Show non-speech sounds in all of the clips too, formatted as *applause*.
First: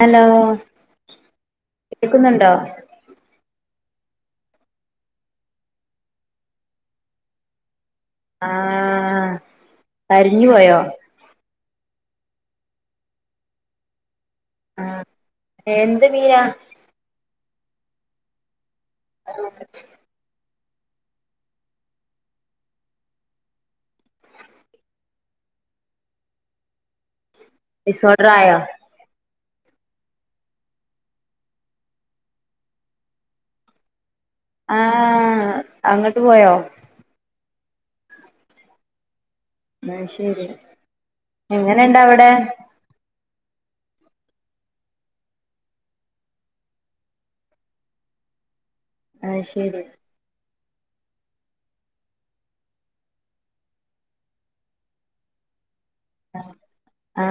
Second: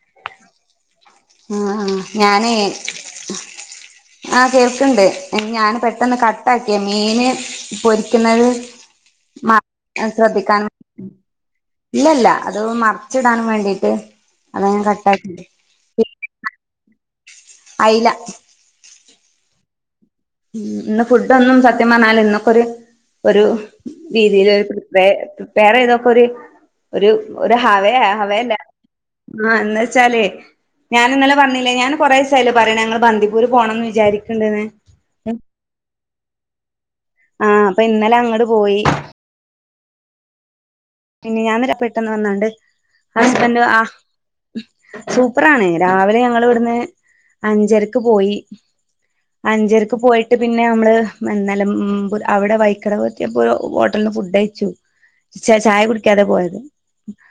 Hello ആ ആ കേൾക്കുന്നുണ്ടോ ആഹ് കേൾക്ക്ണ്ട് ഞാന് പെട്ടന്ന് കട്ട ആക്കിയ മീന് പൊരിക്കുന്നത് ആ മ കരിഞ്ഞു ശ്രദ്ധിക്കാൻ പോയോ ഇല്ലല്ല അത് മറിച്ചിടാൻ വേണ്ടിട്ട് അത് ആ ഞാൻ കട്ടാക്കിത് എന്ത് മീനാ അയില *inaudible* ഉ ഇന്ന്ഫുഡ് ഒന്നും സത്യം പറഞ്ഞാൽ ഇന്നക്കൊരു ഒരു രീതിൽ ഒരു പ്ര പ്രിപ്പയർ *unintelligible* ഒരു. ഒരു ഒരു ഹവയാ ഡിസോർഡർ ഹവയല്ല ആയോ ആഹ എന്നച്ചാലേ ഞാനിന്നലെ പറഞ്ഞില്ലേ ഞൻ കുറേസായല്ലോ പറ ഞങ്ങള് ബന്ദിപൂര് പോണന്ന് വിജാരിക്ക്ണ്ട് വിചാരിക്കേണ്ട്. ആഹ് അങ്ങോട്ട് പോയോ ആഹ് അപ്പൊ ഇന്നലെ അങ്ങട് പോയി അത് ശരി പിന്നെ എങ്ങനെണ്ട് ഞാനിന്നലെപെട്ടെന്ന് അവിടെ വന്നാണ്ട് ഹസ്ബൻഡ് ആ സൂപ്പറാണ് രാവിലെ ഞങ്ങളിവിട്ന്ന് അഞ്ചരക്ക് പോയി ആ ശരി അഞ്ചരക്ക് പോയി പിന്നെ നമ്മള് നിലമ്പൂർ അവിടെ വൈക്കട വത്തിയ പ്പോ ഹോട്ടലന്ന് ഫുഡ് കഴിച്ചു. ച ചായ കുടി കാതെ പോയത് ആ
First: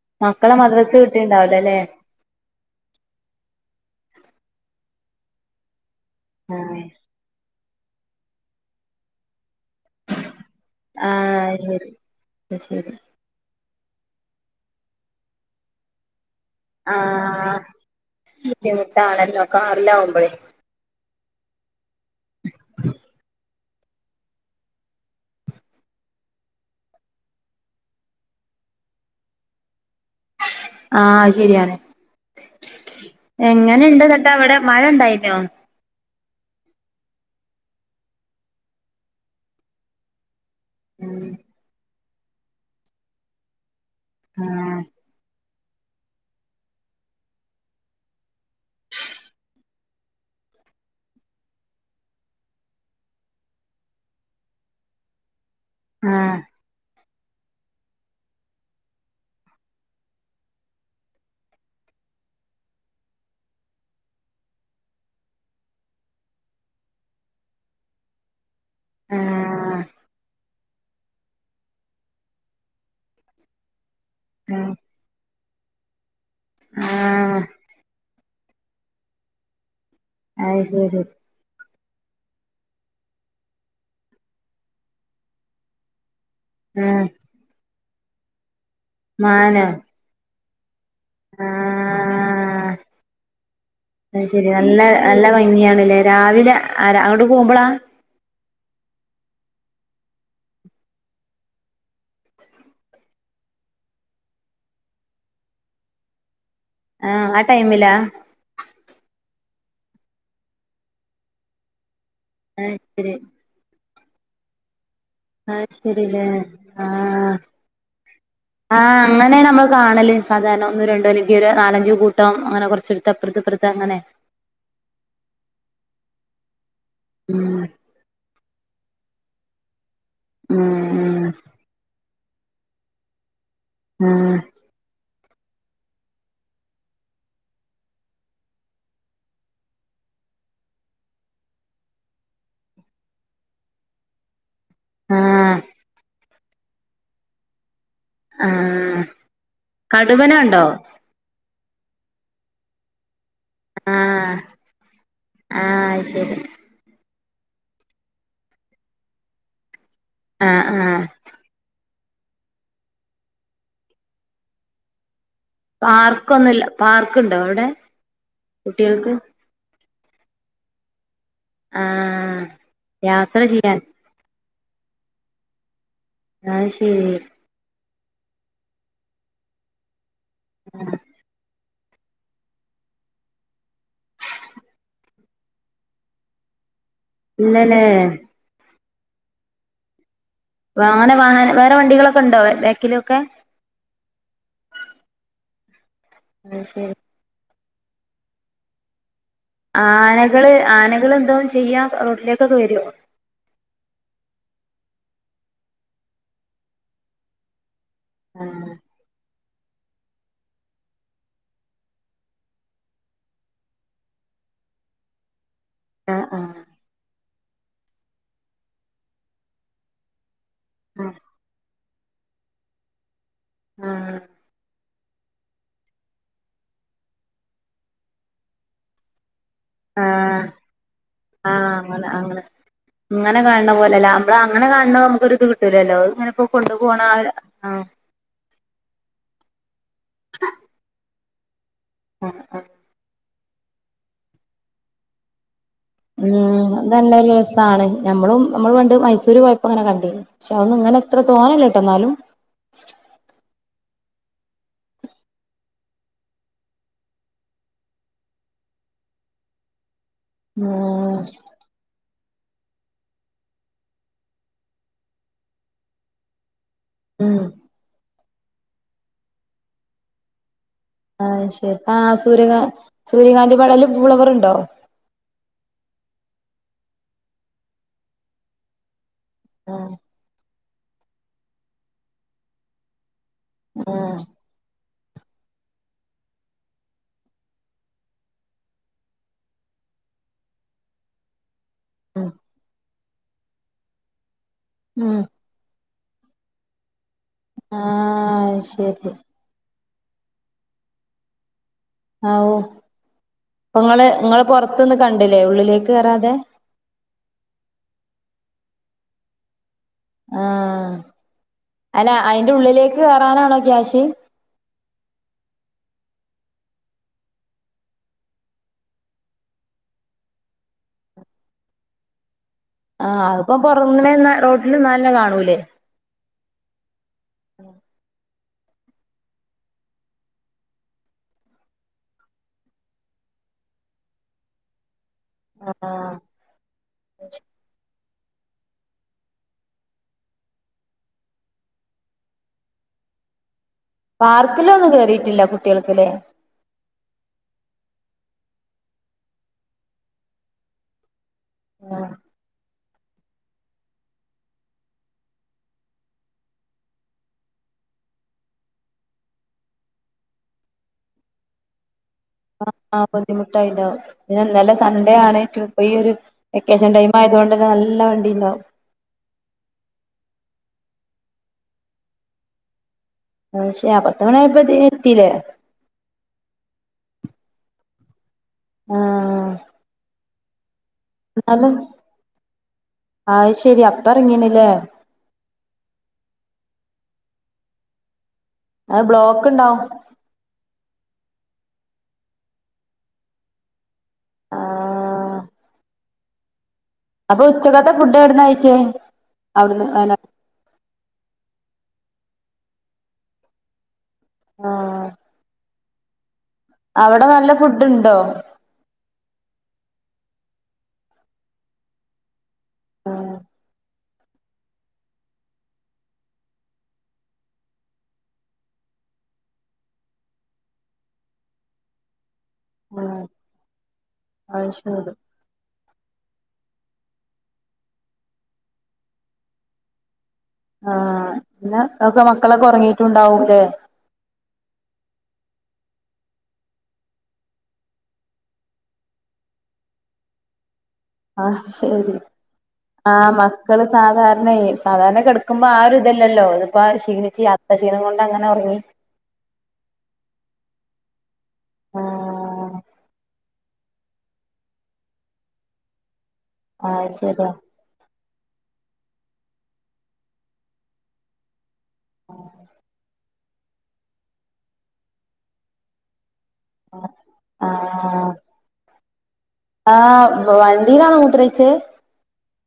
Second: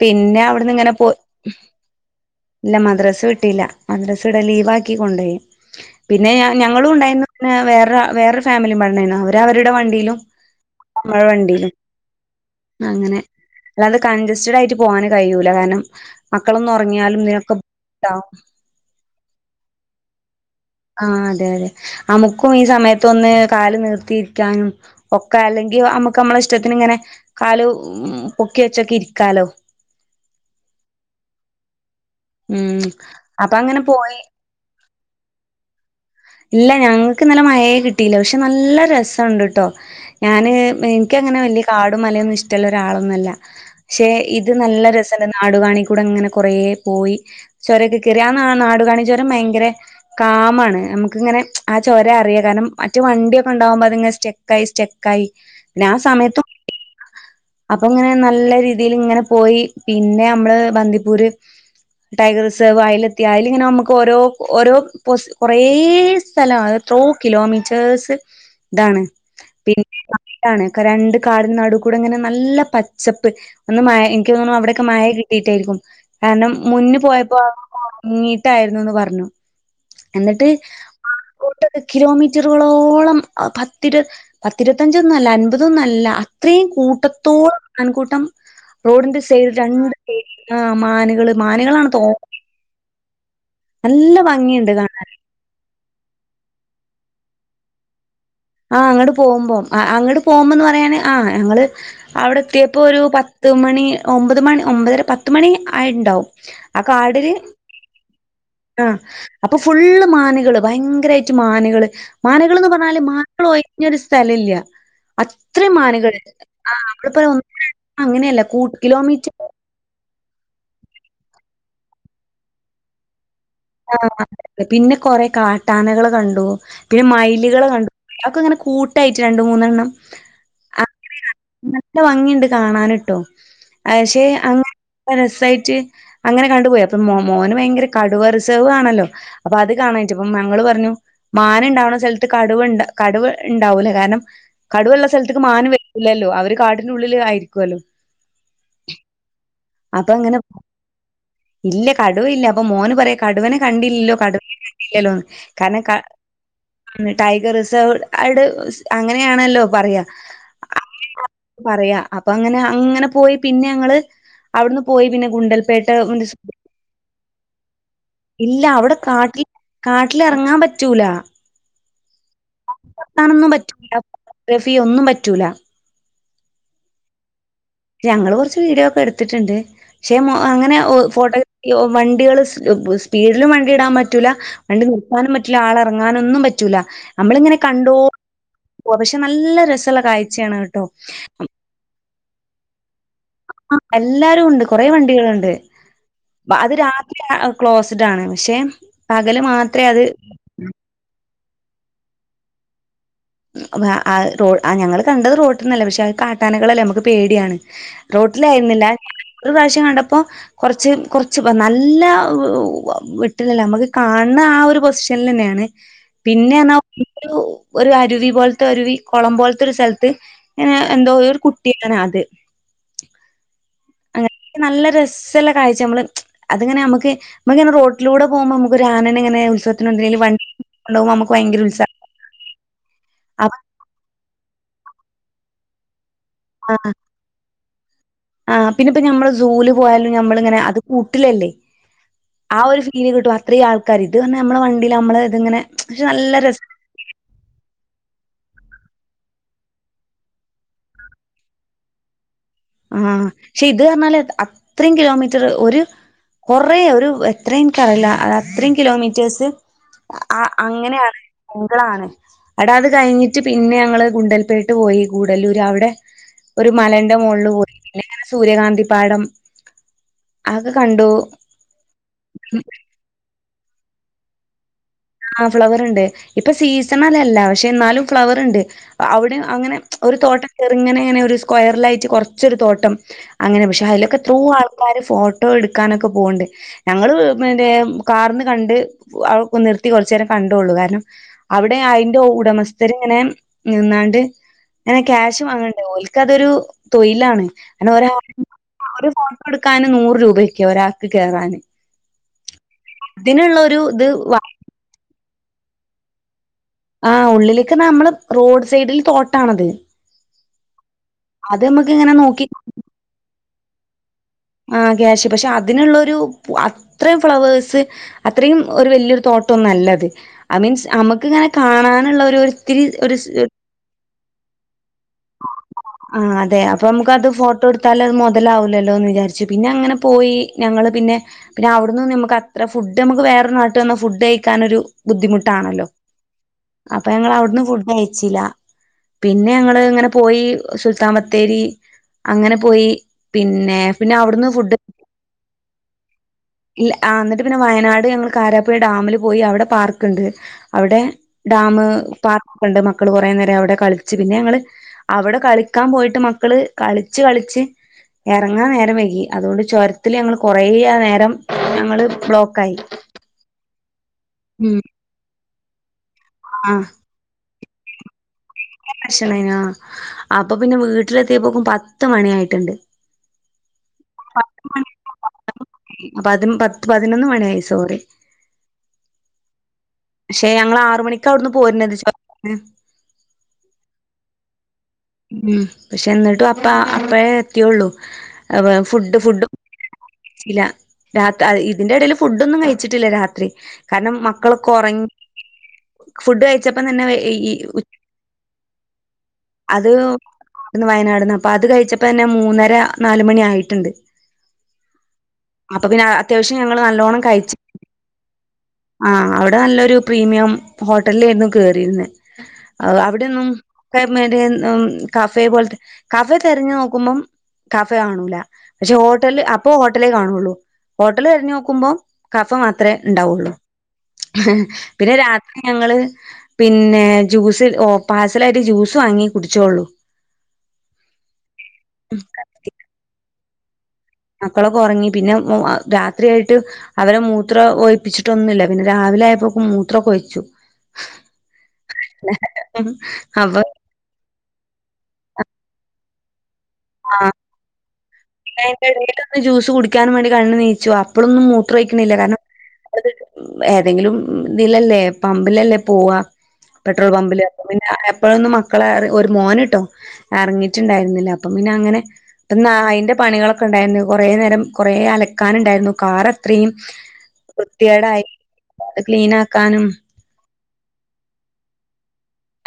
പിന്നെ മക്കളെ അവിടുന്ന് ഇങ്ങനെ മദ്രസ് പോയി കിട്ടിണ്ടാവൂലല്ലേ ഇല്ല മദ്രസ് വിട്ടീല്ല മദ്രസ് ഇടെ ലീവ് ആക്കി കൊണ്ടോയി- പിന്നെ ഞ ആ ഞങ്ങളും ഉണ്ടായിരുന്നു വേറെ വേറൊ ഫാമിലിയിമ്പാടെ ഉണ്ടായിരുന്നു അവര് അവരുടെ വണ്ടിയിലും ആ നമ്മളെ വണ്ടിയിലും. ശരി ശരി അങ്ങനെ അല്ലാതെ കഞ്ചസ്റ്റഡ് ആയിട്ട് പോകാന് കഴിയൂല കാരണം മക്കളൊന്നും ഒറങ്ങിയാലും ഇനൊക്കെ ട്ടാവും ദ്ധിമുട്ടാണല്ലോ കാറിലാവുമ്പഴേ ആഹ് അതെ അതെ നമുക്കും ഈ സമയത്തൊന്ന് കാല് നിർത്തിയിരിക്കാനും ഒക്കെ അല്ലെങ്കിൽ നമുക്ക് നമ്മള ഇഷ്ടത്തിന് ഇങ്ങനെ കാല് ഉം പൊക്കി വെച്ചൊക്കെ ഇരിക്കാലോ ആഹ് ശരിയാണ് ഉം അപ്പൊ അങ്ങനെ എങ്ങനെണ്ട് പോയി എന്നിട്ട് അവിടെ മഴണ്ടായിനോ? ഇല്ല ഞങ്ങൾക്ക് ഇന്നലെ മയേ കിട്ടിയില്ല പക്ഷെ നല്ല രസംണ്ട് കേട്ടോ ഞാന് എനിക്കങ്ങനെ വലിയ കാടും മലയൊന്നും ഇഷ്ടമുള്ള ഒരാളൊന്നല്ല പക്ഷെ ഇത് ആ നല്ല രസണ്ട്ന്ന് ആടുവാണി കൂടെ അങ്ങനെ കുറേ പോയി ചോരൊക്കെ കയറി യാ നാടുകാണിചൊരം ഭയങ്കര കാമാണ് നമുക്ക് നമക്ക ഇങ്ങനെ ആ ചൊര അറിയാം കാരണം മറ്റു വണ്ടിയൊക്കെ ഉണ്ടാകുമ്പോ അത്ങ്ങനെ സ്റ്റെക്ക ആ യി സ്റ്റെക്ക ആയി പിന്നെ ആ സമയത്തും അപ്പൊ ഇങ്ങനെ നല്ല രീതിൽ ഇങ്ങനെ പോയി പിന്നെ നമ്മള് ബന്ദിപ്പൂര് ടൈഗർ റിസർവ് അയലെത്തി അയിലിങ്ങനെ നമുക്ക് ഓരോ ഓരോ കുറെ സ്ഥലാ എത്രോ കിലോമീറ്റേഴ്സ് ഇതാണ് ആ പിന്നെ കാടാണ് രണ്ട് കാട നടു കൂടെ ഇങ്ങനെ ന നല്ല പച്ചപ്പ് ഒന്ന് മഴ എനിക്ക് തോന്നും അവിടെയൊക്കെ മഴ കിട്ടിട്ടായിരിക്കും. കാരണം മുന്നു ആ പോയപ്പോ ആ മുങ്ങിട്ടായിരുന്നുന്ന് പറഞ്ഞു. എന്നിട്ട് അത് ശരി ആട്ട് കിലോമീറ്ററുകളോളം പത്തിര് പത്തിരുത്തഞ്ചൊന്നും അല്ല അൻപതൊന്നും അല്ല ഇത്രയും ആഹ് കൂട്ടത്തോളം മാൻകൂട്ടം റോഡിന്റെ സൈഡ് മാനോ രണ്ട് സൈഡ് ആഹ് മാന് മാനികളാണ് തോ ആഹ് നല്ല ഭംഗിയുണ്ട് കാണാൻ ല്ല ഭംഗിയാണല്ലേ? രാവിലെ ആ അങ്ങോട്ട് പോകുമ്പോളാ? ആഹ് അങ്ങട് പോകുമ്പോം അങ്ങട് പോകുമ്പോന്ന് പറയാന് ആഹ് ഞങ്ങള് അവിടെ എത്തിയപ്പോ ഒരു പത്ത് പത്ത് മണി ഒമ്പത് മണി ഒമ്പതര പത്തുമണി ആയിട്ടുണ്ടാവും ആ ആഹ് കാടില് ആ ടൈമിലാ ആഹ് അപ്പൊ ഫുള്ള് മാന്കള് ഭയങ്കരമായിട്ട് മാന്കള് മാനകൾന്ന് അത് പറഞ്ഞാല് ശരി മാന്കള് ഒഴിഞ്ഞൊരു സ്ഥല ഇല്ല്യാ അത്രയും അത് മാനുകൾ ശരില്ലേ ആഹ് നമ്മളിപ്പോല ഒന്ന അങ്ങനെയല്ല കൂട്ട ആഹ് കിലോമീറ്റർ അങ്ങനെയാണ് നമ്മള് കാണല് സാധാരണ ഒന്നും രണ്ടോ അല്ലെങ്കിൽ ഒരു നാലഞ്ച കൂട്ടം അങ്ങനെറച്ചടുത്തപ്പറത്ത്പ്പറത്ത് ആഹ് അതതെ പിന്നെ കൊറെ കാട്ടാനകള് കണ്ടു. പിന്നെ ഉം മയിലുകൾ കണ്ടു അതൊക്കെ അങ്ങനെ കൂട്ടായിട്ട് രണ്ട മൂന്നെണ്ണം ഉം. അങ്ങനെ നല്ല ഭംഗിയുണ്ട് കാണാനിട്ടോ പക്ഷെ ഉം അങ്ങന രസമായിട്ട് അങ്ങനെ കണ്ടുപോയി അപ്പൊ മോന് ഭയങ്കര കടുവ റിസർവ് ആണല്ലോ. അപ്പൊ അത് കാണായിട്ട് ഇപ്പം ഞങ്ങള് പറഞ്ഞു. മാന ഉണ്ടാവുന്ന സ്ഥലത്ത് കടുവുണ്ട കടുവ ഉണ്ടാവൂലേ കാരണം കടുവള്ള സ്ഥലത്തേക്ക് ആഹ് മാന് വരത്തില്ലല്ലോ അവര് കാട്ടിനുള്ളിൽ ആയിരിക്കുവല്ലോ ആ അപ്പൊ കടുവന അങ്ങനെ കണ്ടോ ഇല്ല കടുവ ഇല്ല അപ്പൊ മോന് പറയാ കടുവനെ കണ്ടില്ലല്ലോ ആഹ് കടുവ കണ്ടില്ലല്ലോന്ന് കാരണം ആഹ് അത് ശരി ടൈഗർ റിസർവ് ആടെ അങ്ങനെയാണല്ലോ പറയാ ആ ആ പറയാ അപ്പൊ അങ്ങനെ അങ്ങനെ പോയി പിന്നെ ഞങ്ങള് അവിടുന്ന് പോയി പിന്നെ ഗുണ്ടൽ പാർക്കൊന്നുംല്ല പാർക്കുണ്ടോ അവിടെ ഇല്ല അവിടെ കുട്ടികൾക്ക് കാട്ടിൽ കാട്ടില ഇറങ്ങാൻ പറ്റൂല ആഹ ത്താനൊന്നും പറ്റൂല ഫോട്ടോഗ്രഫി ഒന്നും പറ്റൂല അത് ശരി ഞങ്ങള്ൾ കുറച്ച് വീഡിയോ ഒക്കെ എടുത്തിട്ടുണ്ട് പക്ഷെ അങ്ങനെ ഫോട്ട വണ്ടികൾ സ്പീഡിലും വണ്ടി ഇടാൻ പറ്റൂല വണ്ടി നിൽക്കാനും പറ്റില്ല ആള ഇറങ്ങാനൊന്നും പറ്റൂല നമ്മളിങ്ങനെ ഇല്ലല്ലേ കണ്ട പക്ഷെ നല്ല രസമല്ല കാഴ്ച അങ്ങനെ വാഹന വേറെ വണ്ടികളൊക്കെ ഉണ്ടോേ ബാക്കിലൊക്കെ ആ എല്ലാരും ഉണ്ട് കൊറെേ വണ്ടികളുണ്ട് അത് ക്ലോസ്ഡ് ആണ് പക്ഷെ പകല് മാത്രം ആനകള് ആനകൾ എന്തോും ചെയ്യാ റോട്ടിലേക്കൊക്കെ വരുമോ ആ ഞങ്ങള്ൾ കണ്ടത് റോട്ടിൽന്നല്ലേ പക്ഷെ ആ കാട്ടാനകളല്ലേ നമുക്ക് പേടിയാണ് റോട്ടില ആഹ് ആായിരുന്നില്ല ഒരു പ്രാവശ്യം കണ്ടപ്പോ കുറച്ച് കൊറച്ച് നല്ല വിട്ടിലല്ല നമ്മുക്ക് കാണുന്ന ആ ഒരു പൊസിഷനിൽ തന്നെയാണ് ആഹ് ആഹ് പിന്നൊ ഒരു അരുവി പോലത്തെ ഒരുരുവി കുളം പോലത്തെ ഒരു സ്ഥലത്ത് ഇങ്ങനെ എന്തോ ഒരു കുട്ടിയാണ് അത് ആഹ നല്ല രസം ഉള്ള കാഴ്ച്ച് നമ്മള് അത്ങ്ങനെ നമ്മുക്ക് നമ്മൾ റൊട്ടിലൂടെ പോകുമ്പോ ആന ങ്ങനെ ഉത്സവത്തിന് എന്തിനെങ്കിലും കൊണ്ടുപോകുമ്പോൾ വണ്ടിയിൽ കൊണ്ട് പോകുമ്പോ നമക്ക് ഭയങ്കര ഉത്സാഹം അല്ലെ അങ്ങെ അങ്ങനെ കാണ പോലെല്ല നമ്മ അങ്ങനെ കാണ നമുക്ക് ഇത് കിട്ടൂലല്ലോ അ ഇങ്ങ കൊണ്ടു പോണ ആ ആ പിന്നെ ഇപ്പോ നമ്മൾ സൂ പോയാലും നമ്മളിങ്ങനെ അത് കൂട്ടില്ലല്ലേ ആ ഒരു ഫീല് കിട്ടും ഇത്രയും ആൾക്കാരിത് പറഞ്ഞാ നമ്മള വണ്ടി നമ്മൾ ഇതിങ്ങനെ പക്ഷെ ഉം നല്ല രസ അത് നല്ലൊരു രസമാണ് നഞമ്മളും നമ്മള് വണ്ട് മൈസൂര് പോയപ്പോ ഇങ്ങനെ കണ്ടിനി പക്ഷെ അതൊന്നും ഇങ്ങനെ ഇത്ര തോന്നല്ല ഇട്ടോ എന്നാലും ആ പക്ഷെ ഇത് പറഞ്ഞാല് അത്രയും കിലോമീറ്റർ ഒരു കൊറേ ഒരു എത്രയുംന്ന്നിക്കറിയില്ല അ അത്രയും കിലോമീറ്റേഴ്സ് ആ ഉം അങ്ങനെയാണ് എടാ അത് കഴിഞ്ഞിട്ട് പിന്നെ ഞങ്ങള്ൾ ഗുണ്ടൽപേട്ട് പോയി ഗൂഡലൂർ അവിടെ ഒരു മലന്റെ ഉം മുകളിൽ പോയി പിന്നെങ്ങനെ സൂര്യകാന്തി പാടം അതൊക്കെ കണ്ടു ആഹ ശരി ആ സൂര്യ സൂര്യകാന്തി പടല് ഫളവർണ്ടോ ആ ഫ്ലവർ ഉണ്ട് ഇപ്പൊ സീസണ അല്ലല്ല പക്ഷെ എന്നാലും ഫ്ലവർ ഉണ്ട് അവിടെ അങ്ങനെ ആഹ് ഒരു തോട്ടം കെറിങ്ങനെ ഇങ്ങനെ ഒരു സ്ക്വയറിലായിട്ട് കൊറച്ചൊരു തോട്ടം അങ്ങനെ പക്ഷെ അതിലൊക്കെ ആഹ് എത്രൂ ആൾക്കാാര് ഫോട്ടോ എടുക്കാനൊക്കെ പോകണ്ട് ഞങ്ങള്ൾ പിെ കാറിന്ന് കണ്ട് അതൊക്ക നിർ ത്തി. കുറച്ചു നേരം കണ്ടുള്ളു കാരണം അവിടെ അയിറെ ഉം ഉടമസ്ഥരെ ഇങ്ങനെ നിന്നാണ്ട് അങ്ങനെ ഉം ക്യാഷും വങ്ങണ്ട് ഒലക്ക് അതൊരു തൊഴിലാണ് അനെ ഒരാ ആഹ് ശരി ഫോട്ടോ എടുക്കൻ നൂറ് രൂപയൊക്കെയ ഒരാൾക്ക് കേയറാന് ആ ഓ അപ്പൊ ഒരു ഇത് നിങ്ങെ നിങ്ങളെ പുറത്തൊന്ന് കണ്ടില്ലേ ഉള്ളിലേക്ക് കേയറാതെ ആഹ ഉള്ളിലേക്ക്െ നമ്മള് റോഡ് സൈഡിൽ തോട്ടണത് ആ ഇങ്ങനെ അല്ല നോക്കി അയിന്റെ ഉള്ളിലേക്ക് കയറാനാണോ ക്യാഷ് ആ ക്യാഷ് പക്ഷെ അതിനുള്ളൊരു അത്രയും ഫ്ളവേഴ്സ് അത്രയും ഒരു വലിയൊരു തോട്ടംൊന്നുംല്ലത് മീൻസ് നമുക്ക് ഇങ്ങനെ കാണാനുള്ള ഒരു ആഹ അതിപ്പോൊ പുൊറന്നമേ റോട്ടിൽ നല്ല കാണൂല്ലേ ആ അതെ അപ്പൊ നമുക്ക് അത് ഫോട്ടോ എടുത്താൽത് മുതലാവൂല്ലോ എന്ന് വിചാരിച്ചു പിന്നെ അങ്ങനെ പോയി ഞങ്ങള്ൾ പിന്നെ പിന്നെ അവിടുന്ന് നമുക്ക് അത്ര ഫുഡ് നമുക്ക് വേറൊരു നാട്ടിൽ വന്നാ ഫുഡ് കഴിക്കാനൊരു ബുദ്ധിമുട്ടാണല്ലോ ആഹ് അപ്പൊ ഞങ്ങ അവിടുന്ന് ഫുഡ് അയച്ചില്ല പിന്നെ ഞങ്ങള് ഇങ്ങനെ പോയി സുൽത്താൻ ബത്തേരി അങ്ങനെ പോയി പിന്നെ പിന്നെ അവിടുന്ന് ഫുഡ് പാർക്കിലൊന്നും കേയറിയിട്ടില്ല കുട്ടികൾക്കല്ലേ ഇല്ല എന്നിട്ട് പിന്നെ വയനാട് ഞങ്ങൾ കാരാപ്പുഴ ഡാമില് പോയി അവിടെ പാർക്കുണ്ട് അവിടെ ഡാമ പാർക്കൊക്കെ ഉണ്ട് മക്കള് കുറെേ നേരം അവിടെ കളിച്ച് പിന്നെ ഞങ്ങള് അവിടെ കളിക്കാൻ പോയിട്ട് മക്കള് കളിച്ച് കളിച്ച് എറങ്ങാൻ നേരം വൈകി അതുകൊണ്ട് ചുരത്തില് ഞങ്ങൾ കൊറേ നേരം ഞങ്ങള് ബ്ലോ ആഹ് ബുദ്ധിമുട്ടായിണ്ടാവും പിന്നെ ഇന്നലെ ഉം സൺഡേ ആണ് ഈ ഒരു ആഹ് വെക്കേഷൻ ടൈ ആയതു കൊണ്ട് തന്നെ നല്ല വണ്ടി ഉണ്ടാവും ഭക്ഷണംനോ അപ്പൊ പിന്നെ വീട്ടിലെത്തിയപ്പോക്കും പത്ത് മണിയായിട്ടുണ്ട് പക്ഷേ പത്ത് മണി ആയപ്പോത്ത്ന് എത്തില്ലേ പത്ത് പതിനൊന്ന് മണിയായി സോറി ആഹ് പക്ഷെ ഞങ്ങള് ആറ് മണിക്ക് അവിടുന്ന് പോരുന്നത് പോരണത്ത് അത്ശെരി അപ്പം എറങ്ങീണല്ലേ ഉം പക്ഷെ എന്നിട്ടും അപ്പം അപ്പഴേ എത്തിയുള്ളു അത് ഫുഡ് ബ്ലോക്ക് ഫുഡ് ഇണ്ടാവും ഇല്ല രാ ഇതിന്റെ ഇടേൽ ഫുഡൊന്നും കഴിച്ചിട്ടില്ല രാത്രി കാരണം മക്കൾ ഉറങ്ങി ആഹ് ഫുഡ് കഴിച്ചപ്പം തന്നെ അപ്പൊ ഈ ഉച്ചക്കത്തെ ഫുഡ് എവിടുന്ന് കഴിച്ചേ അവിടുന്ന് വയ അവിടന്ന് വയനാട്ന്ന് അപ്പൊ അത് കഴിച്ചപ്പോ തന്നെ മൂന്നര നാലുമണി ആയിട്ടുണ്ട് ആഹ് അപ്പൊ പിന്നെ അത്യാവശ്യം ഞങ്ങള് നല്ലോണ്ണം അവിടെ നല്ല കഴിച്ചു ഫുഡ് ഇണ്ടോ ആഹ് അവിടെ നല്ലൊരു പ്രീമിയം ഹോട്ടലിലായിരുന്നു കേറിരന്ന് ആഹ് അവിടെയൊന്നും ഒക്കെ കഫേ പോലത്തെ കഫേ തിരഞ്ഞു നോക്കുമ്പം കാഫേ കാണൂല പക്ഷെ ഹോട്ടല് ഇപ്പോ ഹോട്ടലേ കാണുള്ളൂ ഹോട്ടൽ തെരഞ്ഞു നോക്കുമ്പോൾ കഫ മാത്രമേ ആഹ് ഉണ്ടാവുള്ളൂ അത് ശരി പിന്നെ രാ ത്രി ഞങ്ങള് പിന്നെ ജ്യൂസ് ഓ പാർസലായിട്ട് ജ്യൂസ് വാങ്ങി കുടിച്ചോള്ളു ആഹ് പിന്നെ ഒക്കെ മക്കളൊക്കെ ഉറങ്ങീയിട്ടുണ്ടാവും ലെ മക്കളൊക്കെ ഉറങ്ങി പിന്നെ രാത്രിയായിട്ട് അവരെ മൂത്ര ഒഴപ്പിച്ചിട്ടൊന്നുല്ല പിന്നെ രാവിലെ ആയപ്പോ മൂത്രം കൊഴിച്ചു ആഹ് ശരി ആ മ അപ്പൊ മക്കള് സാധാരണ സാധാരണ കിടക്കുമ്പോ ആ ഒരു ഇതല്ലല്ലോ ഇതിപ്പോ ക്ഷീണിച്ച് ക്ഷീണം കൊണ്ട്ങ്ങനെ എയ്ന്റെഡേലൊന്ന് ജ്യൂസ് കുടിക്കാനൻ വേണ്ടി കണ്ണ് നീച്ചു അപ്പഴൊന്നുംമൂത്രോയ്ക്കിനില്ല കാരണത് ആഹ് ഏതെങ്കിലും ഇതിലല്ലേ പമ്പിലല്ലേ പോവാ പെട്രോൾ അത് പമ്പില് ശരിയാ എപ്പോഴൊന്നും മക്കളെ ഒരു മോന്ട്ടോ എറങ്ങിട്ടുണ്ടായിരുന്നില്ല അപ്പൊ പിന്നെ അങ്ങനെ പ്പൊന്നാ ഐന്റെ പണികളൊക്കെ ഇണ്ടായിരുന്നു കൊറേ നേരം കൊറേ അലക്കാൻ ഉണ്ടായിരുന്നു കാറ ത്രീം വൃത്തെടായി ആഹ് അത് ക്ലീനക്കാനും, ആ വണ്ടിയിലാ മൂത്രെച്ചെ?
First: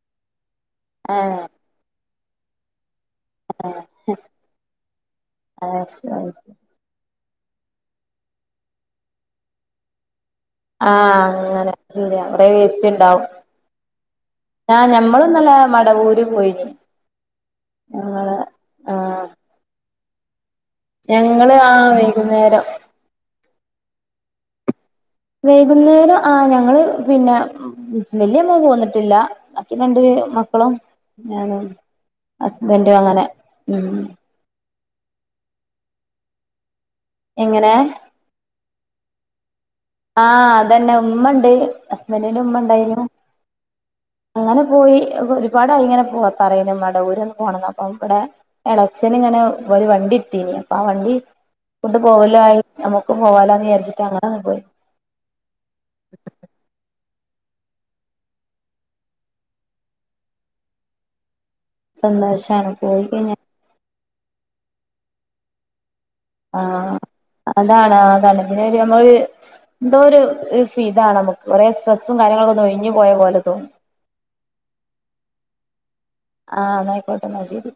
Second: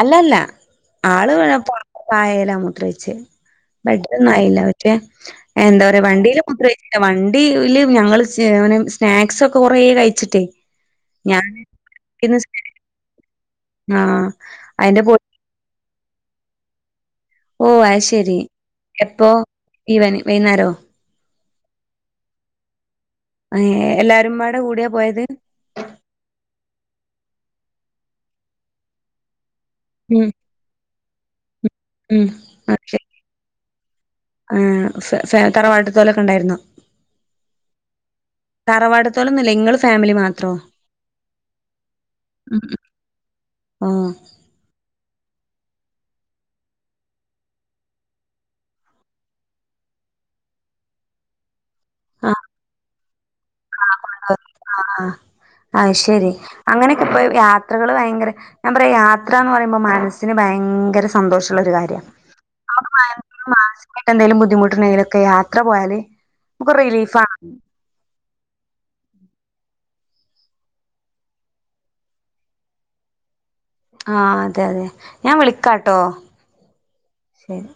അല്ലല്ല ആള് ഏഹ് പായെല മൂത്രയിച്ചേ. ബെഡ്‌ലോന്നും ആയില്ല പക്ഷേ അഹ് എന്താ പറയാ ശരി വണ്ടില് ശരി മൂത്ര വണ്ടിയില് ഞങ്ങള്ൾമറ്റേ സ്നാക്സ്സോക്കെ കുറെ കഴിച്ചിട്ടേ ആഹ് ഞാൻ അങ്ങനെ ശരിയ കൊറെവേസ്റ്റ് ഒക്കെണ്ടാവും ആഹ് ആ അയിന്റെ പൊ ഞമ്മള് ഇന്നലെ മടവൂര് പോയിനി. ഓ അത്ശരി എപ്പോ ഇവനിംഗ് വൈന്നാരോ? ഞങ്ങള് ആഹ് വൈകുന്നേരം. ഏഹ് എല്ലാരുംമാടെ കൂടിയാ പോയത് വൈകുന്നേരം ആ ഞങ്ങള് പിന്നെ വ വെല്ല്യമോ പോന്നിട്ടില്ല. എനിക്ക് രണ്ട് ഉം മക്കളും ഞാന. ഉം ഉം ഒക്കെ തറവാട്ട്ത്തോലൊക്കെ ണ്ടായിരുന്നോ? എങ്ങനെ? തറവാട്ത്തോലൊന്നും ഇല്ലേ ഇങ്ങള് ഫാമിലി ആ മാത്രോ? അതന്നെ ഉമ്മണ്ട് ഹസ്ബന്റിന്റെ ഉമ്മ ഉം ഉം ഉണ്ടായിനു. ഓഹ് അങ്ങനെ പോയി ഒരുപാടയിങ്ങനെ പറയുന്നു മടെവൂരൊന്ന് പോണം ന്ന് അപ്പൊ ഇവിടെ എളച്ചന് ങ്ങനെ ഒരു വണ്ടി ഇട്ത്തീനി അപ്പൊ ആ വണ്ടി ണ്ട് ആഹ് പോവലായി നമുക്കും ആഹ് പോകാലാന്ന്ചാരിച്ചിട്ട് അങ്ങനാ കൊണ്ടോന്ന്. പോയി. ആഹ് ആ ശരി അങ്ങനെ, ഇപ്പൊ യാത്രകള് ഭയങ്കര ഞാൻ പറയാ യാത്ര എന്ന് പറയുമ്പോൾ മനസ്സിന് ഭയങ്കര സന്തോഷള്ള ഒരു കാര്യ സന്തോഷാണ് പോയി കഴിഞ്ഞാൽ മറ്റെന്തങ്കും ബുദ്ധിമുട്ടണ്ടെങ്കലൊക്കെ യാത്ര പോയാല് ആ നമുക്ക് റിലീഫാണ്. അതാണ് *unintelligible* നമ്മളോരു എന്തോ ഒരു ഫീ താണ് മുക്ക് കുറേ സ്ട്രെസും കാര്യങ്ങളൊക്ക ഒഴിഞ്ഞു പോയ പോലെ തോന്നും. ആ അതെ അതെ ഞാൻ വിളിക്കാട്ടോ. ആഹ് ന്നാ അയ്ക്കോട്ടെ ന്നാ ശരി